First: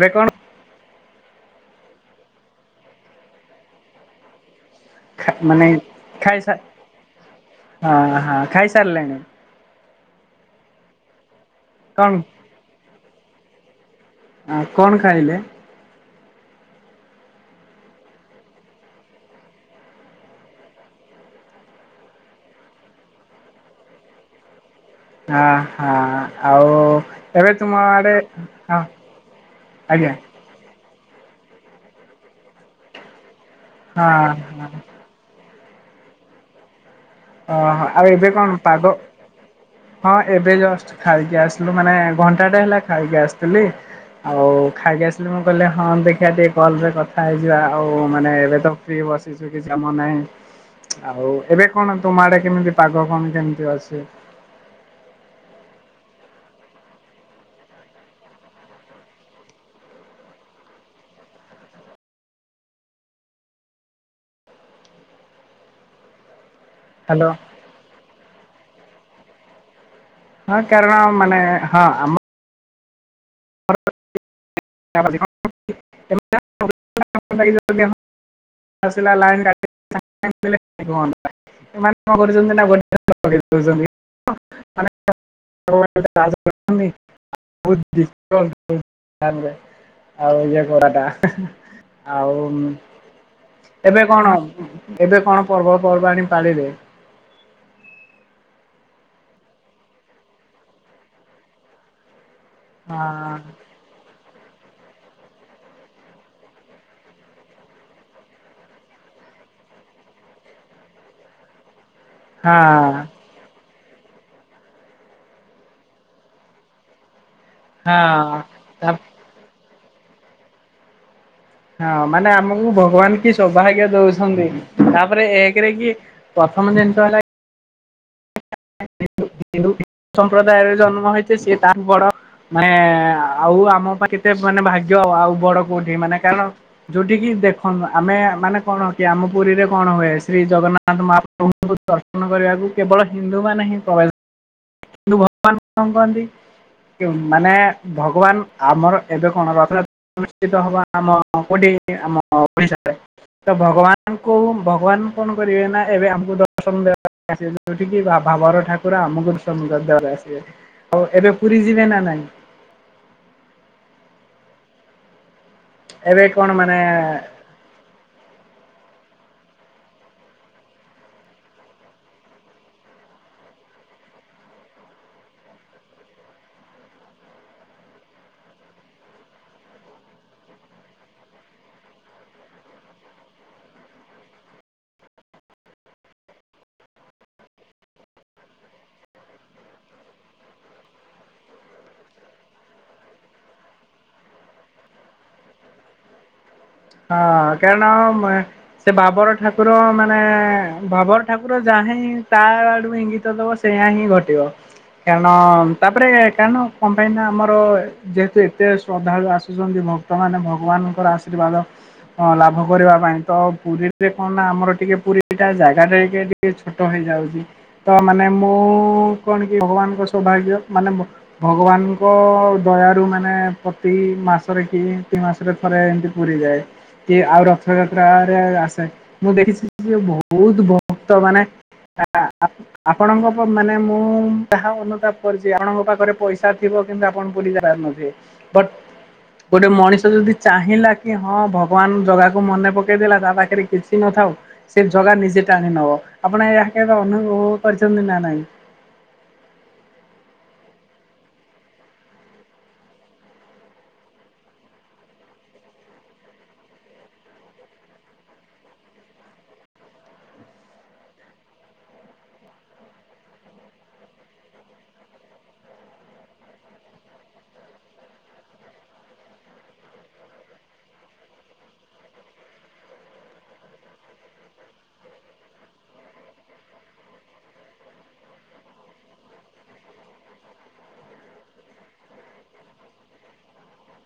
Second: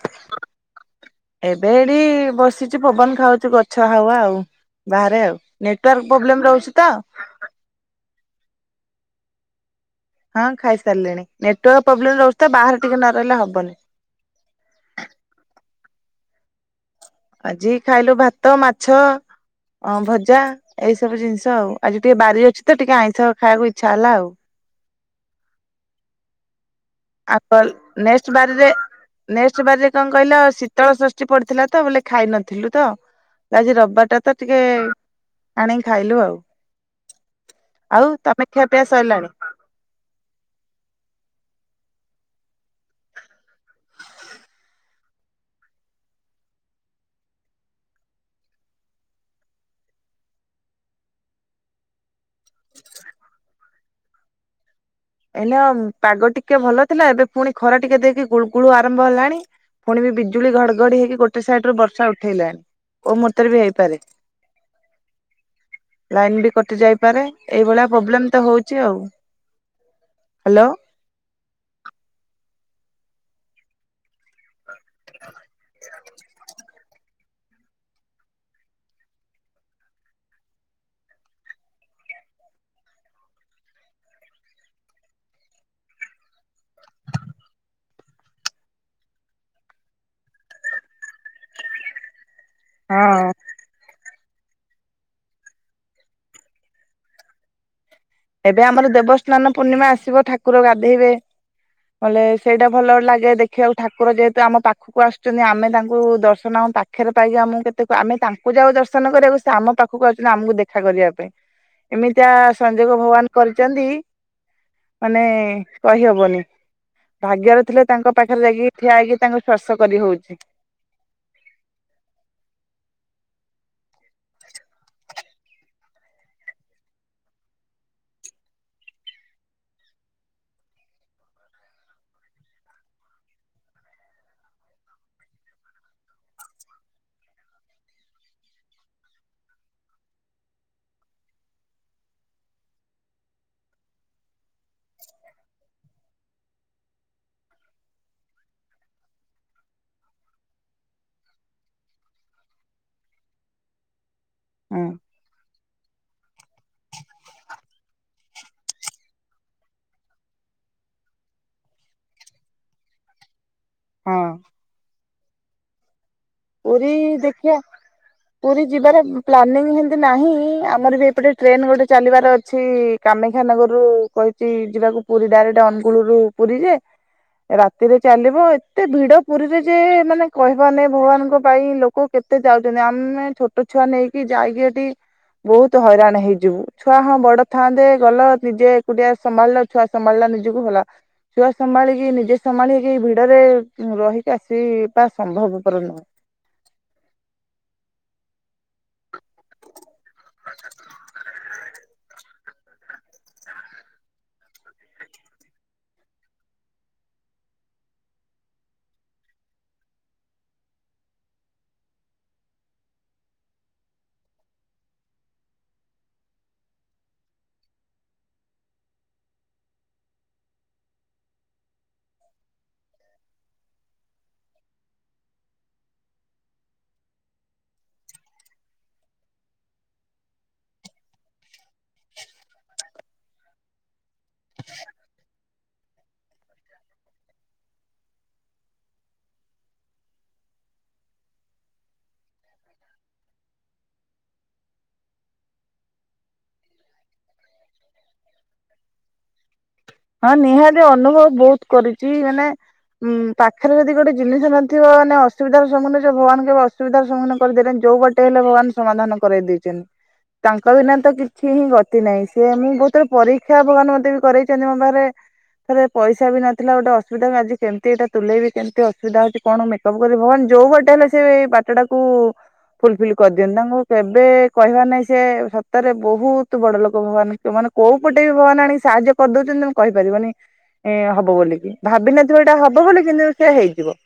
ଏବେ କଣ? ଏବେ ଏଠି ବସିଛି ପବନ ଖାଉଛୁ ଗଛ ହାୱା ଆଉ। ବାହାରେ ଆଉ ମାନେ ନେଟୱାର୍କ ପ୍ରୋବ୍ଲେମ ରହୁଛି ତ। ହାଁ ହାଁ ଖାଇ ସାରିଲେଣି। ହଁ ଖାଇସାରିଲେଣି ନେଟୱାର୍କ କଣ ପ୍ରୋବ୍ଲେମ ରହୁଚି ତ ବାହାରେ ଟିକେ ନ ରହିଲେ ହବନି। ଆ କଣ ଖାଇଲେ? ଆଜି ଖାଇଲୁ ଭାତ ମାଛ। ହଁ ଭଜା ଏହି ସବୁ ଜିନିଷ ଆଉ ଆଜି ଟିକେ ବାରି ଅଛି ତ ଟିକେ ଆଇଁଷ ଖାଇବାକୁ ଇଚ୍ଛା ହେଲା ଆଉ। ଆ ହା ଆଉ? ଏବେ ଆପଲ୍ ତୁମ ଆଡେ ନେଷ୍ଟେ ବାରିରେ ହଁ ନେଷ୍ଟେ ବାରିରେ କଅଁ ଆଜ୍ଞା। କଇଲ ସିତ୍ ସିତଳ ସଷ୍ଟି ପଡିଥିଲା ତ ବୋଲେ ଖାଇ ନଥିଲୁ ତ ଆଜି ହଁ ରିବାର ଟା ତ ଟିକେ ହଁ ଆଣିକି ଖାଇଲୁ ଆଉ। ଅ ହ ଆଉ ଏବେ ତମେ କଣ ଖିଆ ପିଆ ପାଗ? ସରିଲାଣି ହଁ ଏବେ ଜଷ୍ଟ ଖାଇକି ଆସିଲୁ ମାନେ ଘଣ୍ଟାଟା ହେଲା ଖାଇକି ଆସିଥିଲି। ଆଉ ଖାଇକି ଆସିଲି ମୁଁ କହିଲେ ହଁ ଦେଖିିବା ଟିକେ କଲରେ କଥା ହେଇଯିବା ଆଉ ମାନେ ଏବେ ତ ଫ୍ରି ବସ୍‌ କିଛି କାମ ନାହିଁ ଆଉ ଏବେ କଣ ତୁମ ଆଡେ କେମିତି ପାଗ କଣ କେମିତି ଅଛି। ଏଲୋମ ପାଗ ଟିକେ ଭଲ ଥିଲା ଏବେ ପୁଣି ଖରା ଟିକେ ଦେଇକି ଗୁଳ ଗୁଳୁ ଆରମ୍ଭ ହେଲାଣି। ପୁଣି ବି ବିଜୁଳି ଘଡଘଡି ହେଇକି ଗୋଟେ ସାଇଡୁ ରୁ ବର୍ଷା ଉଠେଇଲାଣି କୋଉ ମୁହୁର୍ତରେ ବି ହେଇପାରେ। ଲାଇନ ବି କଟି ଯାଇପାରେ ହ୍ୟାଲୋ ଏଇଭଳିଆ ପୋବ୍ଲେମ ତ ହଉଛି ଆଉ। ହଁ ହ୍ୟାଲୋ। କାରଣ ମାନେ ହଁ ଆମ [unintelligible] ଆସିଲା ଲାଇନ୍ କାଟି [unintelligible] ମାନେ କଣ କରୁଛନ୍ତି ନା [unintelligible] [unintelligible] ଆଉ ଇଏ ଗରା ଟା ଆଉ ହଁ। ଏବେ କଣ ଏବେ କଣ ପର୍ବପର୍ବାଣୀ ପାଳିଲେ? ଏବେ ଆମର ଦେବସ୍ନାନ ପୂର୍ଣ୍ଣିମା ଆସିବ ଠାକୁର ଗାଧେଇବେ। ଵଲେ ସେଇଟା ଭଲ ହଁ ଲାଗେ ଦେଖିବାକୁ। ଠାକୁର ଯେହେତୁ ଆମ ପାଖକୁ ଆସୁଛନ୍ତି ଆମେ ତାଙ୍କୁ ଦର୍ଶନ ପାଖରେ ପାଇବା ଆମକୁ କେତେ ଆମେ ତା ପୂଜାକୁ ଦର୍ଶନ କରିବାକୁ ସେ ଆମ ପାଖକୁ ଆଉଚନ୍ତି ଆମକୁ ଦେଖା କରିବା ପାଇଁ ଏମିତିଆ ହଁ ସ ମାନେ କରିଛନ୍ତି ମାନେ କହିହିହବନି ଭାଗ୍ୟରେ ଥିଲେ ହଁ ତାଙ୍କ ପାଖରେ ଯାଇକି ତା ଠିଆ ହେଇକି ତାଙ୍କୁ ସ୍ପର୍ସ କରିହଉଛି। ହଁ ମାନେ ଆମକୁ ଭଗବାନ କି ସୌଭାଗ୍ୟ ଦଉସନ୍ତି ତାପରେ ଏକରେ କି ପ୍ରଥମ ଜିନିଷ ହେଲା ହିନ୍ଦୁ ହ ହିନ୍ଦୁ ହି ସମ୍ପ୍ରଦାୟରେ ଜନ୍ମ ହେଇଚେ ସେ ତାଠୁ ବଡ। ମାନେ ଆଉ ଆମ ପାଇଁ କେତେ ମାନେ ଭାଗ୍ୟ ଆଉ ବଡ କୋଉଠି ମାନେ କାରଣ ଯୋଉଠି କିି ଦେଖନ୍ତୁ ଆମେ ମାନେ କଣ ହଉଚି ଆମ ପୁରୀରେ କଣ ହୁଏ ଶ୍ରୀ ଜଗନ୍ନା ମହାପ୍ରଭୁଙ୍କୁ ଦର୍ଶନ କରିବାକୁ କେବଳ ହିନ୍ଦୁମାନେ ହିଁ ପ୍ରବେଶ କିନ୍ତୁ ବର୍ତ୍ତମାନ କଅଁ କୁହନ୍ତି। ମାନେ ଭଗବାନ ଆମର ଏବେ କଣ ରଥଯା ଅନୁଷ୍ଠିତ ହବା ଆମ କୋଟି ଆମ ଓଡିଶାରେ। ତ ଭଗବାନ କୁ ହଁ ଭଗବାନ କଣ କରିବେ ନା ଏବେ ଆମକୁ ଦର୍ଶନ ଦେବା ଯୋଉଠ [unintelligible] କିି ବା ବଡ ଠାକୁର ଆମକୁ ତମ୍ ଦାଦା ଘର ଆସିବେ ଆଉ ଏବେ ପୁରୀ ଯିବେ ନା ନାଇଁ। ହଁ। ଏବେ କଣ ମାନେ ପୁରୀ ଦେଖିଆ ପୁରୀ ଯିବାର ପ୍ଲାନିଂ ହେମତି ନାହିଁ ଆମର ବି ଏପଟେ ଟ୍ରେନ ଗୋଟେ ଚାଲିବାର ଅଛି। କାମାକ୍ଷାନଗରରୁୁ କହିଛି ଯିବାକୁ ପୁରୀ ଡାଇରେକ୍ଟ୍ ଅନୁଗୁଳୁରୁୁ ପୁରୀ ଯେ ରାତିରେ ଚାଲିବ ଏତେ ଭିଡ ପୁରୀରେ ଯେ ମାନେ କହିବା ନାଇ ଭଗବାନ ଭୁ ଙ୍କ ପାଇଁ ଲୋକ କେତେ ଯାଉଛନ୍ତି ଆମେ ଛୋଟ ଛୁଆ ନେଇକି ଯାଇକି ଏଠି ବହୁତ୍ ହଇରାଣ ହେଇଯିବୁ ଛୁଆ ହଁ ବଡ ଥାଆନ୍ତେ ଗଲ ନିଜେ ଏକୁଟିଆ ସମ୍ଭାଲିଳ ଛୁଆ ସମ୍ଭାଳିଲା ନିଜକୁ ହେଲା। ଛୁଆ ସମ୍ଭାଳିକି ନିଜେ ସମ୍ଭାଳିକି ଭିଡରେ ରହିକି ଆସିବା ସମ୍ଭବପର ନୁହଁ। ହଁ କେନ ସେ ବା ବଡ ଠାକୁର ମାନେ ଭାବର ଠାକୁର ଯା ହିଁ ତା ଆଡୁ ଇଙ୍ଗିତ ଦବ ସେଇୟା ହିଁ ଘଟିବ। କାରଣ ତାପରେ କାରଣ କଣ ପାଇଁ ନା ଆମର ଯେହେତୁ ଏତେ ଶ୍ରଦ୍ଧାଳୁ ଆସୁଛନ୍ତି ଭକ୍ତମାନେ ଭଗବାନଙ୍କର ଆଶୀର୍ବାଦ। ହଁ ଲାଭ କରିବା ପାଇଁ ତ ପୁରୀରେ କଣ ନା ଆମର ଟିକେ ପୁରୀ ଟା ଜାଗା ଦେଇକି ଟିକେ ଛୋଟ ହେଇଯାଉଛି ତ ମାନେ ମୁଁ କଣ କି ଭଗବାନଙ୍କ ସୌଭାଗ୍ୟ ମାନେ ମ ଭଗବାନଙ୍କ ଦୟାରୁ ମାନେ ପ୍ରତି ମାସରେ କି ଦି ମାସରେ ଥରେ ଏମିତି ପୁରୀ ଯାଏ। କି ଆଉ ରଥଯାତ୍ରାରେ ଆସେ ମୁଁ ଦେଖିଛି ଯେ ବହୁତ୍ ଭକ୍ତ ମାନେ ଆ ଆ ଆପଣଙ୍କ ମାନେ ମୁଁ ଯାହା ଅନୁତାପ କରିଛି ଆପଣଙ୍କ ପାଖରେ ପଇସ ପଇସା ଥିବ କିନ୍ତୁ ଆପଣ ପୁରୀ ଯାଇପାରୁନଥିବେ ବଟ୍ ଗୋଟେ ମଣିଷ ଯଦି ଚାହିଁଲା କି ହଁ ଭ ଭଗବାନ ଜଗାକୁ ମନେ ପକେଇ ଦେଲା ତା ପାଖରେ କିଛି ନଥାଉ। ସେ ଜଗା ନିଜେ ଟାଣି ନବ ଆପଣ ଏହା କେବେ ଅନୁଭବ କରିଛନ୍ତି ନା ନାଇଁ? ହଁ ନିହାତି ଅନୁଭବ ବହୁତ୍ କରିଛି ମାନେ ହୁଁ ପାଖରେ ଯଦି ଗୋଟେ ଜିନିଷ ନଥିବ ମାନେ ଅସୁବିଧାର ସମ୍ମୁଖୀନ ରେ ଯିବ ଭଗବାନ କେବେ ଅସୁ ସୁବିଧାର ସମ୍ମୁଖୀନ କରିଦେଲେନି ଯୋଉ ବାଟେ ହେଲେ ଭଗବାନ ସମାଧାନ କରେଇ ଦେଇଛନ୍ତି। ତାଙ୍କ ବିନା ତ କିଛି ହିଁ ଗତି ନାହିଁ ସେ ମୁଁ ବହୁତ ପରୀକ୍ଷା ଭଗବାନ ମତେ ବି କରେଇ [unintelligible] ମୋ ପାଖରେ ପାଖରେ ପଇସା ବି ନଥିଲା ଗୋଟେ ଅସୁବିଧା ଆଜି କେମିତି ଏଟା ତୁଲେଇି ବି କେମତି ଅସୁବିଧା ହଉଛି କଣ ମେ ସବୁ କରି ଭଗବାନ ଯୋଉ ବାଟେ ହେଲେ ସେ ବାଟଟାକୁ ଫୁଲଫିଲ୍ କରିଦିଅନ୍ତି ତାଙ୍କୁ କେବେ କହିବା ନାଇଁ ସେ ସତରେ ବହୁତ୍ ବଡ ଲୋକ ଭଗବାନ୍ ତ ମାନେ କୋଉ ପଟେ ବି ଭାଗବାନ୍ ଆଣି ସାହାଯ୍ୟ କରିଦଉଛନ୍ତି ତମ କହିପାରିବନି ଏ ହବ ବୋଲି କି ଭାବିିନଥିବ ଏଇଟା ହବ ବୋଲି କିନ୍ତୁ ସେ ହେଇଯିବ।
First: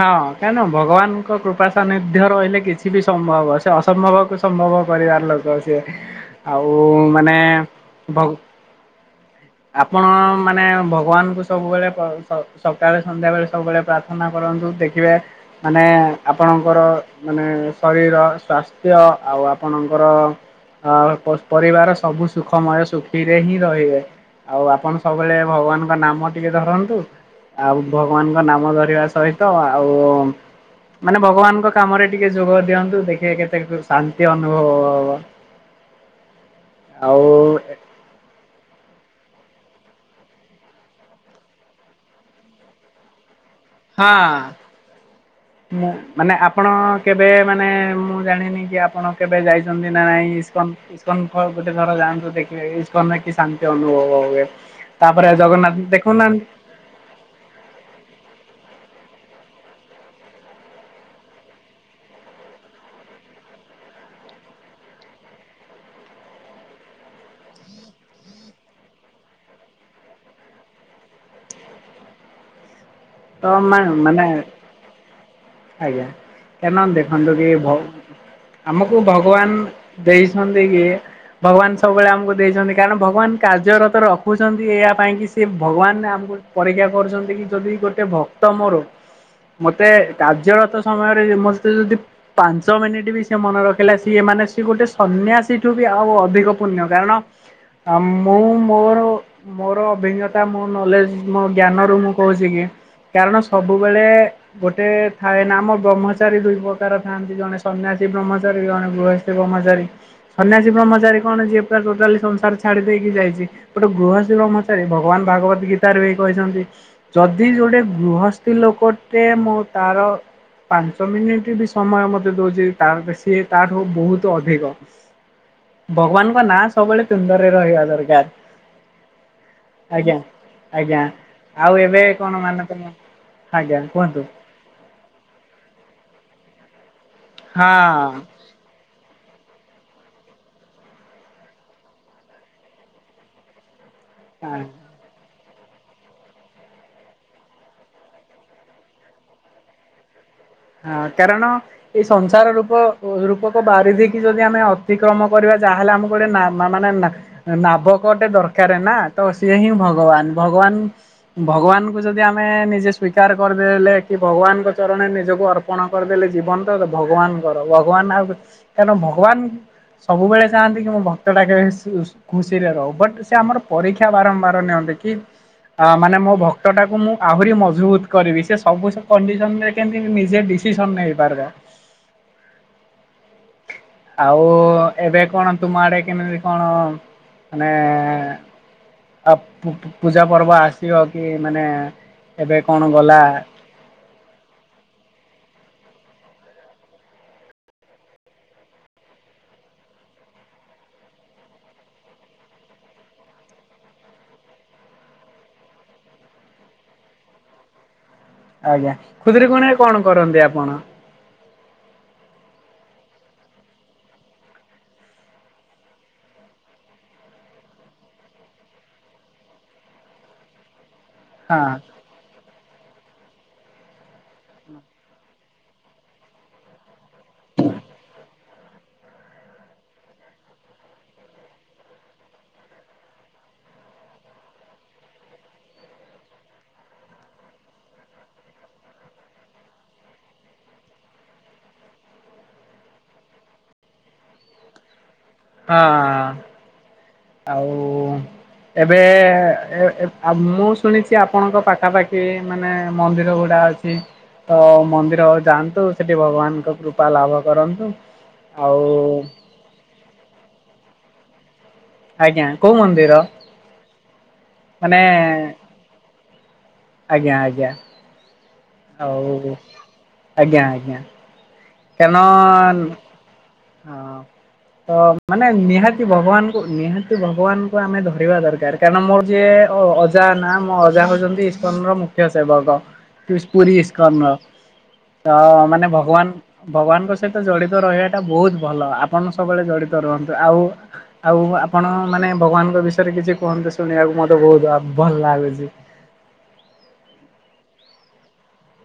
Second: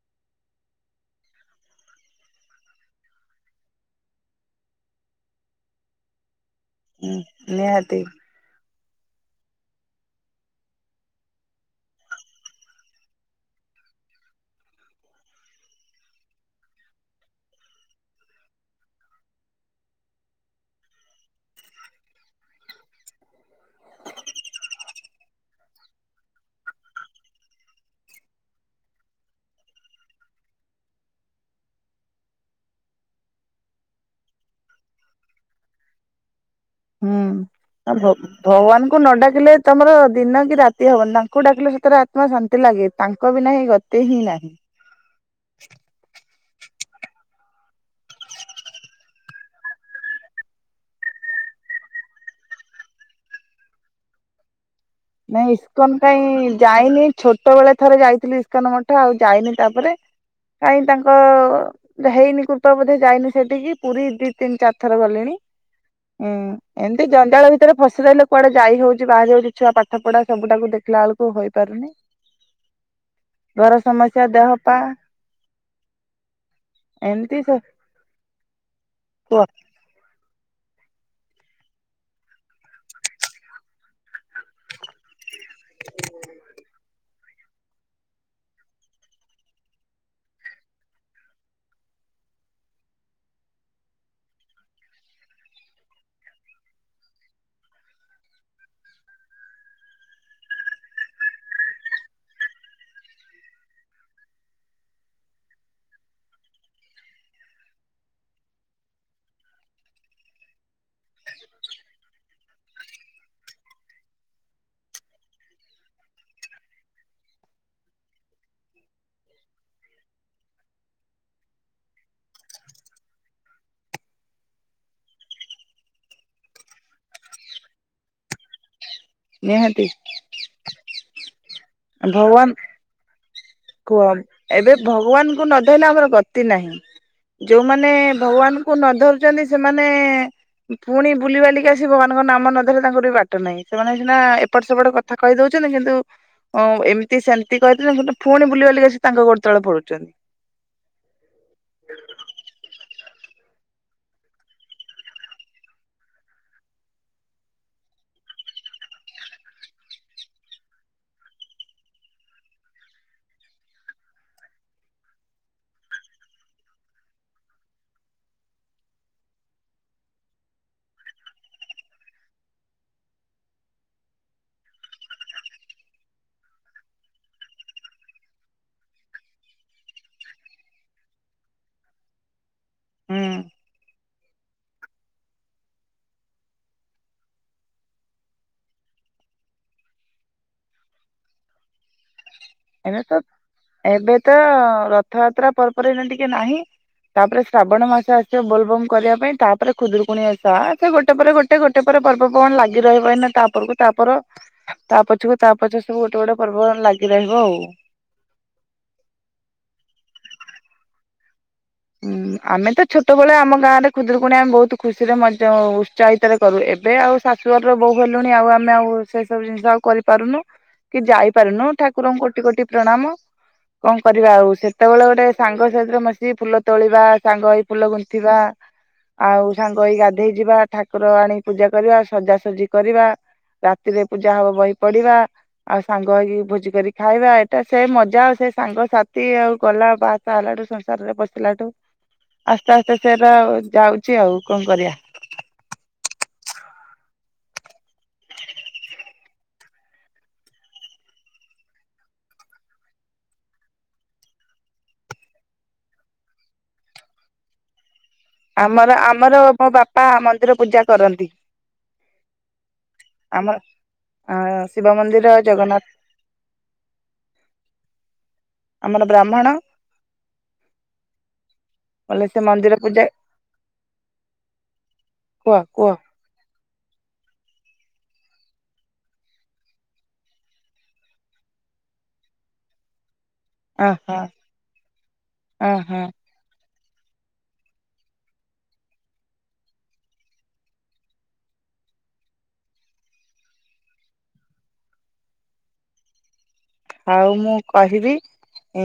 ହଁ କାହିଁ ନା ଭଗବାନଙ୍କ କୃପା ସାନିଧ୍ୟ ରହିଲେ କିଛି ବି ସମ୍ଭବ ସେ ଅସମ୍ଭବ କୁ ସମ୍ଭବ କରିବାର ଲୋକ ସିଏ। ଆଉ ମାନେ ନିହାତି। ଭ ଆପଣ ମାନେ ଭଗବାନଙ୍କୁ ସବୁବେଳେ ସ ସକାଳେ ସନ୍ଧ୍ୟା ବେଳେ ସବୁବେଳେ ପ୍ରାର୍ଥନା କରନ୍ତୁ ଦେଖିବେ ମାନେ ଆପଣଙ୍କର ମାନେ ଶରିର ସ୍ୱାସ୍ଥ୍ୟ ଆଉ ଆପଣଙ୍କର। ଆଁ ପରିବାର ସବୁ ସୁଖମୟ ସୁଖୀରେ ହିଁ ରହିବେ। ଆଉ ଆପଣ ସବୁବେଳେ ଭଗବାନଙ୍କ ନାମ ଟିକେ ଧରନ୍ତୁ ଆଉ ଭଗବାନଙ୍କ ନାମ ଧରିବା ସହିତ ଆଉ ମାନେ ଭଗବାନଙ୍କ କାମରେ ଟିକେ ଯୋଗ ଦିଅନ୍ତୁ ଦେଖିବେ କେତେ ଶାନ୍ତି ଅନୁଭବ ହ ହବ। ହୁଁ। ଆଉ ଆ [unintelligible] ଭଗବାନଙ୍କୁ ନ ଡାକିଲେ ତମର ଦିନ କି ରାତି ହବନି ତାଙ୍କୁ ଡାକିଲେ ସେଥିରେ ଆତ୍ମା ଶାନ୍ତି ଲାଗେ ତାଙ୍କ ବିନା ହିଁ ଗ ହଁ। ମୁଁ ମାନେ ଆପଣ କେବେ ମାନେ ମୁଁ ଜାଣିନି କି ଆପଣ କେବେ ଯାଇ ଛନ୍ତି ନା ନାଇଁ ଇସ୍କନ୍ ଈସ୍କନ ଥ ଗୋଟେ ଥର ଯାଆନ୍ତୁ ଦେଖିବେ ଈସ୍କନରେ କି ଶାନ୍ତି ଅନୁଭବ ବ ହୁଏ। ତାପରେ ନାଇଁ ଜଗନ୍ନାଥ ଇସ୍କନ କାଇଁ ଦେଖୁନାଆ ଯାଇନି ଛୋଟ ବେଳେ ଥରେ ଯାଇଥିଲି ଇସ୍କନ ମଠ ଆଉ ଯାଇନି ତାପରେ କାହିଁ ତାଙ୍କ ହେଇନି କୃପା ବୋଧେ ଯାଇନି ସେଠିକି ପୁରୀ ଦି ତିନି ଚାରି ଥର ଗଲିଣି। ହୁଁ ଏମିତି ଜଞ୍ଜାଳ ଭିତରେ ଫସିି ରହଲେ କୁଆଡେ ଯାଇ ହଉଛି ବାହାରି ହଉଛି ଛୁଆ ପା ପାଠ ପଢା ସବୁଟାକୁ ଦେଖିଲା ବେଳକୁ ହୋଇପାରୁନି। ତ ମା ମାନେ ଦେହ ପା ଆଜ୍ଞା କାରଣ ଦେଖନ୍ତୁ ଏମିତି କି ଭ ଆମକୁ କୁହ ଭଗବାନ ଦେଇଛନ୍ତି କି ଭଗବାନ ସବୁବେଳେ ଆମକୁ ଦେଇଛନ୍ତି କାରଣ ଭଗବାନ କାର୍ଯ୍ୟରତ ର ଦେଖୁଛନ୍ତି ଏହା ପାଇଁ କି ସେ ଭଗବାନ ଆମକୁ ପରୀକ୍ଷା କରୁଛନ୍ତି କି ଯଦି ଗୋଟେ ଭକ୍ତ ମୋର ମତେ କାର୍ଯ୍ୟରତ ସମୟରେ ମ ସହିତ ଯଦି ପାଞ୍ଚ ମିନିଟ ବି ସେ ମନେ ରଖିଲା ସିଏ ମାନେ ସେ ଗୋଟେ ସନ୍ନ୍ୟାସୀଠୁ ବି ଆଉ ଅଧିକ ପୁଣ୍ୟ କାରଣ ଆ ମୁଁ ମୋର ମୋର ଅଭିଜ୍ଞତା ମୋ ନଲେଜ ମୋ ଜ୍ଞାନରୁ ମୁଁ କହୁଛି କି କାରଣ ସବୁବେଳେ ଗୋଟେ ଥାଏ ନା ଆମ ବ୍ରହ୍ମଚାରୀ ଦୁଇ ପ୍ରକାର ଥାଆନ୍ତି ଜଣେ ସନ୍ୟାସୀ ବ୍ରହ୍ମଚାରୀ ଜଣେ ଗୃହୀ ବ୍ର୍ମଚାରୀ ସନ୍ୟାସି ବ୍ରହ୍ମଚାରୀ କଣ ଯିଏ ପ ଟୋଟାଲି ସଂସାର ଛାଡ଼ି ଦେଇକି ଯାଇଛି ଗୋଟେ ଗୃହସ୍ଥୀ ବ୍ମଚାରୀ ଭଗବାନ ଭାଗବତ ଗୀତାରୁ ବି କହିଛନ୍ତି ଯଦି ଯୋଉଟେ ଗୃହସ୍ଥ ଲୋକଟେ ମୁଁ ତାର ପାଞ୍ଚ ମିନିଟ ବି ସମୟ ମତେ ଦଉଛି ତା ସିଏ ତାଠୁ ବହୁତ ଅଧିକ ଭଗବାନଙ୍କ ନାଁ ସବୁବେଳେ ତୁଣ୍ଡରେ ରହିବା ଦରକାର। ନିହାତି ଆଜ୍ଞା ଆଜ୍ଞା ଆଉ ଏବେ କଣ ଭଗବାନ ମାନ ତମ ଆଜ୍ଞା କୁହ କୁହନ୍ତୁ ଏବେ ଭଗବାନଙ୍କୁ ନଧଇଲେ ଆମର ଗତି ନାହିଁ ଯୋଉମାନେ ହଁ ଭଗବାନ କୁ ନ ଧରୁଛନ୍ତି ସେମାନେ ପୁଣି ବୁଲିିବାଲିକି ଆସି ଭଗବାନଙ୍କ ନାମ ନ ଧରେ ତାଙ୍କର ବି ବା ଟ ନାହିଁ ସେମାନେ ସିନା ଏପଟ ସେପଟ କଥା କହି ଦଉଛନ୍ତି କିନ୍ତୁ ଅ ଏମିତି ସେମିତି କହିଦେଉଛନ୍ତି କିନ୍ତୁ ଫୁଣି ବୁଲି ବାଲିକି ଆସି ତାଙ୍କ ଗୋଡ ତଳେ ପଡୁଛନ୍ତି। ହଁ କାରଣ ଏଇ ସଂସାର ରୂପ ରୂପକ ବାରି ଧିକି ଯଦି ଆମେ ଅତିକ୍ରମ କରିବା ଯାହେଲେ ଆମକୁ ପରେ ନା ମା ମାନେ ନା ନାବକଟେ ଦରକାର ନା ତ ସିଏ ହିଁ ଭଗବାନ ଭଗବାନ ଭଗବାନଙ୍କୁ ଯଦି ଆମେ ନିଜେ ସ୍ଵିକାର କରିଦେଲେ କି ଭଗବାନଙ୍କ ଚରଣରେ ନିଜ କୁ ଅର୍ପଣ କରିଦେଲେ ଜୀବନ ତ ଭଗବାନଙ୍କର ଭଗବାନ ଆଉ କାରଣ ଭଗବାନ ସବୁବେଳେ ଚାହାଆନ୍ତି କି ମୋ ଭକ୍ତଟ ଟା କେବେ ଖୁସିରେ ରହୁ ବଟ୍ ସେ ଆମର ପରୀକ୍ଷା ବାରମ୍ବାର ନିଅନ୍ତି କି ଅ ମାନେ ମୋ ଭକ୍ତଟାକୁ ମୁଁ ଆହୁରି ମଜବୁତ କରିବି ସେ ସବୁ କଣ୍ଡିସନ ରେ କେନ୍ତି କି ନିଜେ ଡିସିସନ୍‌ ନେଇପାରିବା। ହୁଁ। ଆଉ ଏବେ କଣ ତୁମ ଆଡେ କେମିତି କଣ ମାନେ ଆଉ ପୂଜା ପର୍ବ ଆସିବ କି ମାନେ ଏବେ କଣ ଗଲା ଏବେ ତ ରଥଯାତ୍ରା ପରେ ପରେ ଏଇନେ ଟିକେ ନାହିଁ। ତାପରେ ଶ୍ରାବଣ ମାସ ଆସିବ ବୋଲ ବମ୍ କରିବା ପାଇଁ ତାପରେ ଖୁଦୁୁରୁକୁଣୀ ଓଷା ସେ ଗୋଟେ ପରେ ଗୋ ଗୋଟେ ଗୋଟେ ପରେ ପର୍ବ ପର୍ବାଣୀ ଲାଗି ରହିବ ଏଇନା ତାପରକୁ ତାପର ତା ପଛକୁ ତା ପଛ ସବୁ ଗୋଟେ ଗୋଟେ ପର୍ବ ଲାଗି ରହିବ ଆଉ। ଆଜ୍ଞା ଖୁଦୁରୁକୁଣୀ କଣ କରନ୍ତି ଆପଣ? ହୁଁ ଆମେ ତ ଛୋଟବେଳେ ଆମ ଗାଁରେ ଖୁଦୁରୁକୁଣୀ ଆମେ ବହୁତ ଖୁସିରେ ମଜା ଉ ଚାହିତାରେ କରୁ ଏବେ ଆଉ ଶାଶୁଘରର ବୋଉ ହେଲୁଣି ଆଉ ଆମେ ଆଉ ସେ ସବୁ ଜିନିଷ ଆଉ କରିପାରୁନୁ। କି ହଁ ଯାଇପାରୁନୁ ଠାକୁରଙ୍କୁ କୋଟି କୋଟି ପ୍ରଣାମ କଣ କରିବା ଆଉ ସେତେବେଳେ ଗୋଟେ ସାଙ୍ଗ ସାଥିରେ ମସିକି ଫୁଲ ତୋଳିବା ସାଙ୍ଗ ହେଇ ଫୁଲ ଗୁନ୍ଥିବା ଆଉ ସାଙ୍ଗ ହେଇ ଗାଧେଇ ଯିବା ଠାକୁର ଆଣି ପୂଜା କରିବା ସଜାସଜି କରିବା। ରାତିରେ ପୂଜା ହବ ବହି ପଢ଼ିବା। ଆଉ ସାଙ୍ଗ ହେଇକି ଭୋଜି କରି ଖାଇବା ଏଇଟା ସେ ମଜା ଆଉ ସେ ସାଙ୍ଗ ସାଥି ଆଉ ଗଲା ବା ବା ହେଲାଠୁ ସଂସାରରେ ପସିଲାଠୁ ଆସ୍ତେ ଆସ୍ତେ ସେରା ଯାଉଚି ଆଉ କଣ କରିବା। ହଁ ଆଉ ଏବେ ମୁଁ ଶୁଣିଚି ଆପଣଙ୍କ ପାଖାପାଖି ମା ହେଁ ମନ୍ଦିର ଗୁଡା ଅଛି। ତ ମନ୍ଦିର ଆଉ ଯାଆନ୍ତୁ ସେଠି ଭଗବାନଙ୍କ କୃପା ଲାଭ କରନ୍ତୁ। ଆଉ ଆମର ଆମର ମୋ ବାପା ମନ୍ଦିର ପୂଜା କରନ୍ତି। ଆଜ୍ଞା କୋଉ ମନ୍ଦିର? ଆମ ଶିବ ମାନେ ମନ୍ଦିର ଜଗନ୍ନା ଆଜ୍ଞା ଆଜ୍ଞା। ଆମର ଆଉ ବ୍ରାହ୍ମଣ ଆଜ୍ଞା ଆଜ୍ଞା କାନ ବୋଲେ ସେ ମନ୍ଦିର ପୂଜା ହଁ ତ ମାନେ କୁହ କୁହ ନିହାତି ଭଗବାନଙ୍କୁ ନିହାତି ଭଗବାନଙ୍କୁ ଆମେ ଧରିବା ଦରକାର କାରଣ ମୋର ଯିଏ ଅଜା ନା ମୋ ଅଜା ହୋଉଛନ୍ତି ଫୋନ୍ ର ମୁଖ୍ୟ ସେବାଦ ପୁରୀ ଅ ହଁ ସ୍କନ ତ ଅ ମାନେ ହଁ ଭଗବାନ ଭଗବାନଙ୍କ ସହିତ ଜଡିତ ରହିବା ଏଇଟା ବହୁତ ଭଲ ଆପଣ ସବୁବେଳେ ଜଡିତ ରୁହନ୍ତୁ ଆଉ ଆଉ ଆପଣ ମାନେ ଭଗବାନଙ୍କ ବିଷୟରେ କିଛି କୁହନ୍ତୁ ଶୁଣିବାକୁ ମତେ ବହୁତ ଭଲ ଲାଗୁଚି। ଆଉ ମୁଁ କହିବି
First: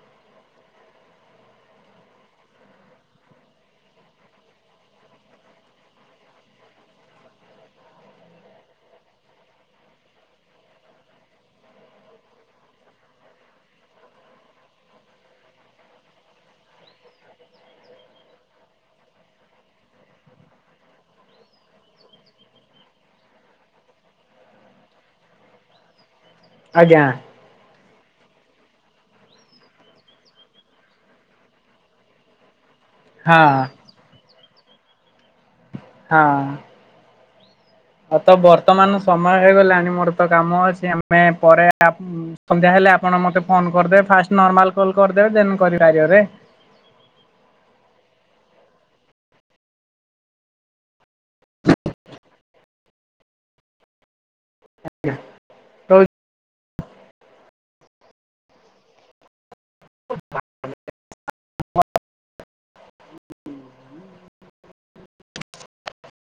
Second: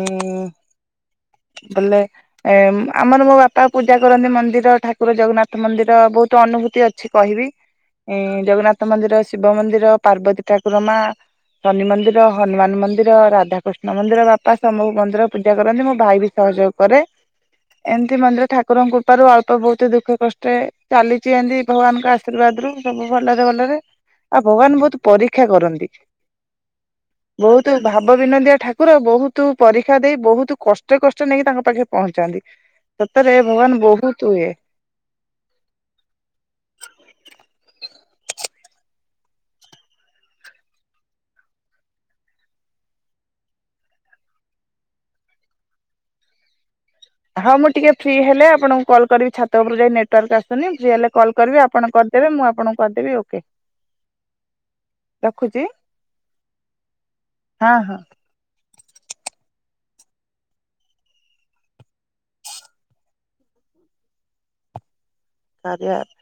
ଉଁ ବଲେ ଏ ଆମର ମୋ ବାପା ପୂଜା କରନ୍ତି ମନ୍ଦିର ଠାକୁର ଜଗନ୍ନାଥ ମନ୍ଦିର ବହୁତ ଅନୁଭୂତି ଅ କିଛି କହିବି ଜଗନ୍ନାଥ ମନ୍ଦିର ଶିବ ମନ୍ଦିର ପାର୍ବତୀ ଠାକୁର ମା ଶନି ମନ୍ଦିର ହନୁମାନ ମନ୍ଦିର ରାଧାକୃଷ୍ଣ ମନ୍ଦିର ବାପା ସମୁ ମନ୍ଦିର ପୂଜା କରନ୍ତି ମୁଁ ଭାଇ ବି ସହଯୋଗ କରେ। ଏମିତି ମନ୍ଦିର ଠାକୁରଙ୍କ କୃପାରୁ ଅଳ୍ପ ବହୁତ ଦୁଃଖ କଷ୍ଟ ଚାଲିଛି ଏମିତି ଭଗବାନଙ୍କ ଆ ଆଶୀର୍ବାଦ ରୁ ସବୁ ଭଲରେ ଭଲରେ ଆଉ ଭଗବାନ ବହୁତ ପରୀକ୍ଷା କରନ୍ତି। ଆଜ୍ଞା। ବହୁତ ଭାବ ବିନୋଦିଆ ଠାକୁର ବହୁତ ପରୀକ୍ଷା ଦେଇ ବହୁତ କ ଷ୍ଟ କଷ୍ଟ ନେଇକି ତାଙ୍କ ପାଖେ ପହଞ୍ଚାନ୍ତି ସେତରେ ହଁ ଭଗବାନ ବହୁତ ଇଏ ହଁ। ଆଉ ତ ବର୍ତ୍ତମାନ ସମୟ ହେଇଗଲାଣି ମୋର ତ କାମ ଅଛି ଆମେ ପରେ ଆ ସନ୍ଧ୍ୟା ହେଲେ ଆପଣ ମତେ ଫୋନ କରିଦେବେ ଫାଷ୍ଟ ନର୍ମାଲ କଲ୍ କରିଦେବେ ଦେନ୍ କରିଆରେ। ହଁ ମୁଁ ଟିକେ ଫ୍ରି ହେଲେ ଆପଣଙ୍କୁ କଲ କରିବି ଛାତ ଉପରେ ଯାଇ ନେଟୱାର୍କ ଆସୁନି ଫ୍ରି ହେଲେ କଲ କରିବି ଆପଣ କରିଦେବେ ମୁଁ ଆପଣଙ୍କୁ କରିଦେବି ଓକେ। ଆଜ୍ଞା। ଖୁଚି ହଁ ହଁ। ହ ହୁ କାରଆ ଆପ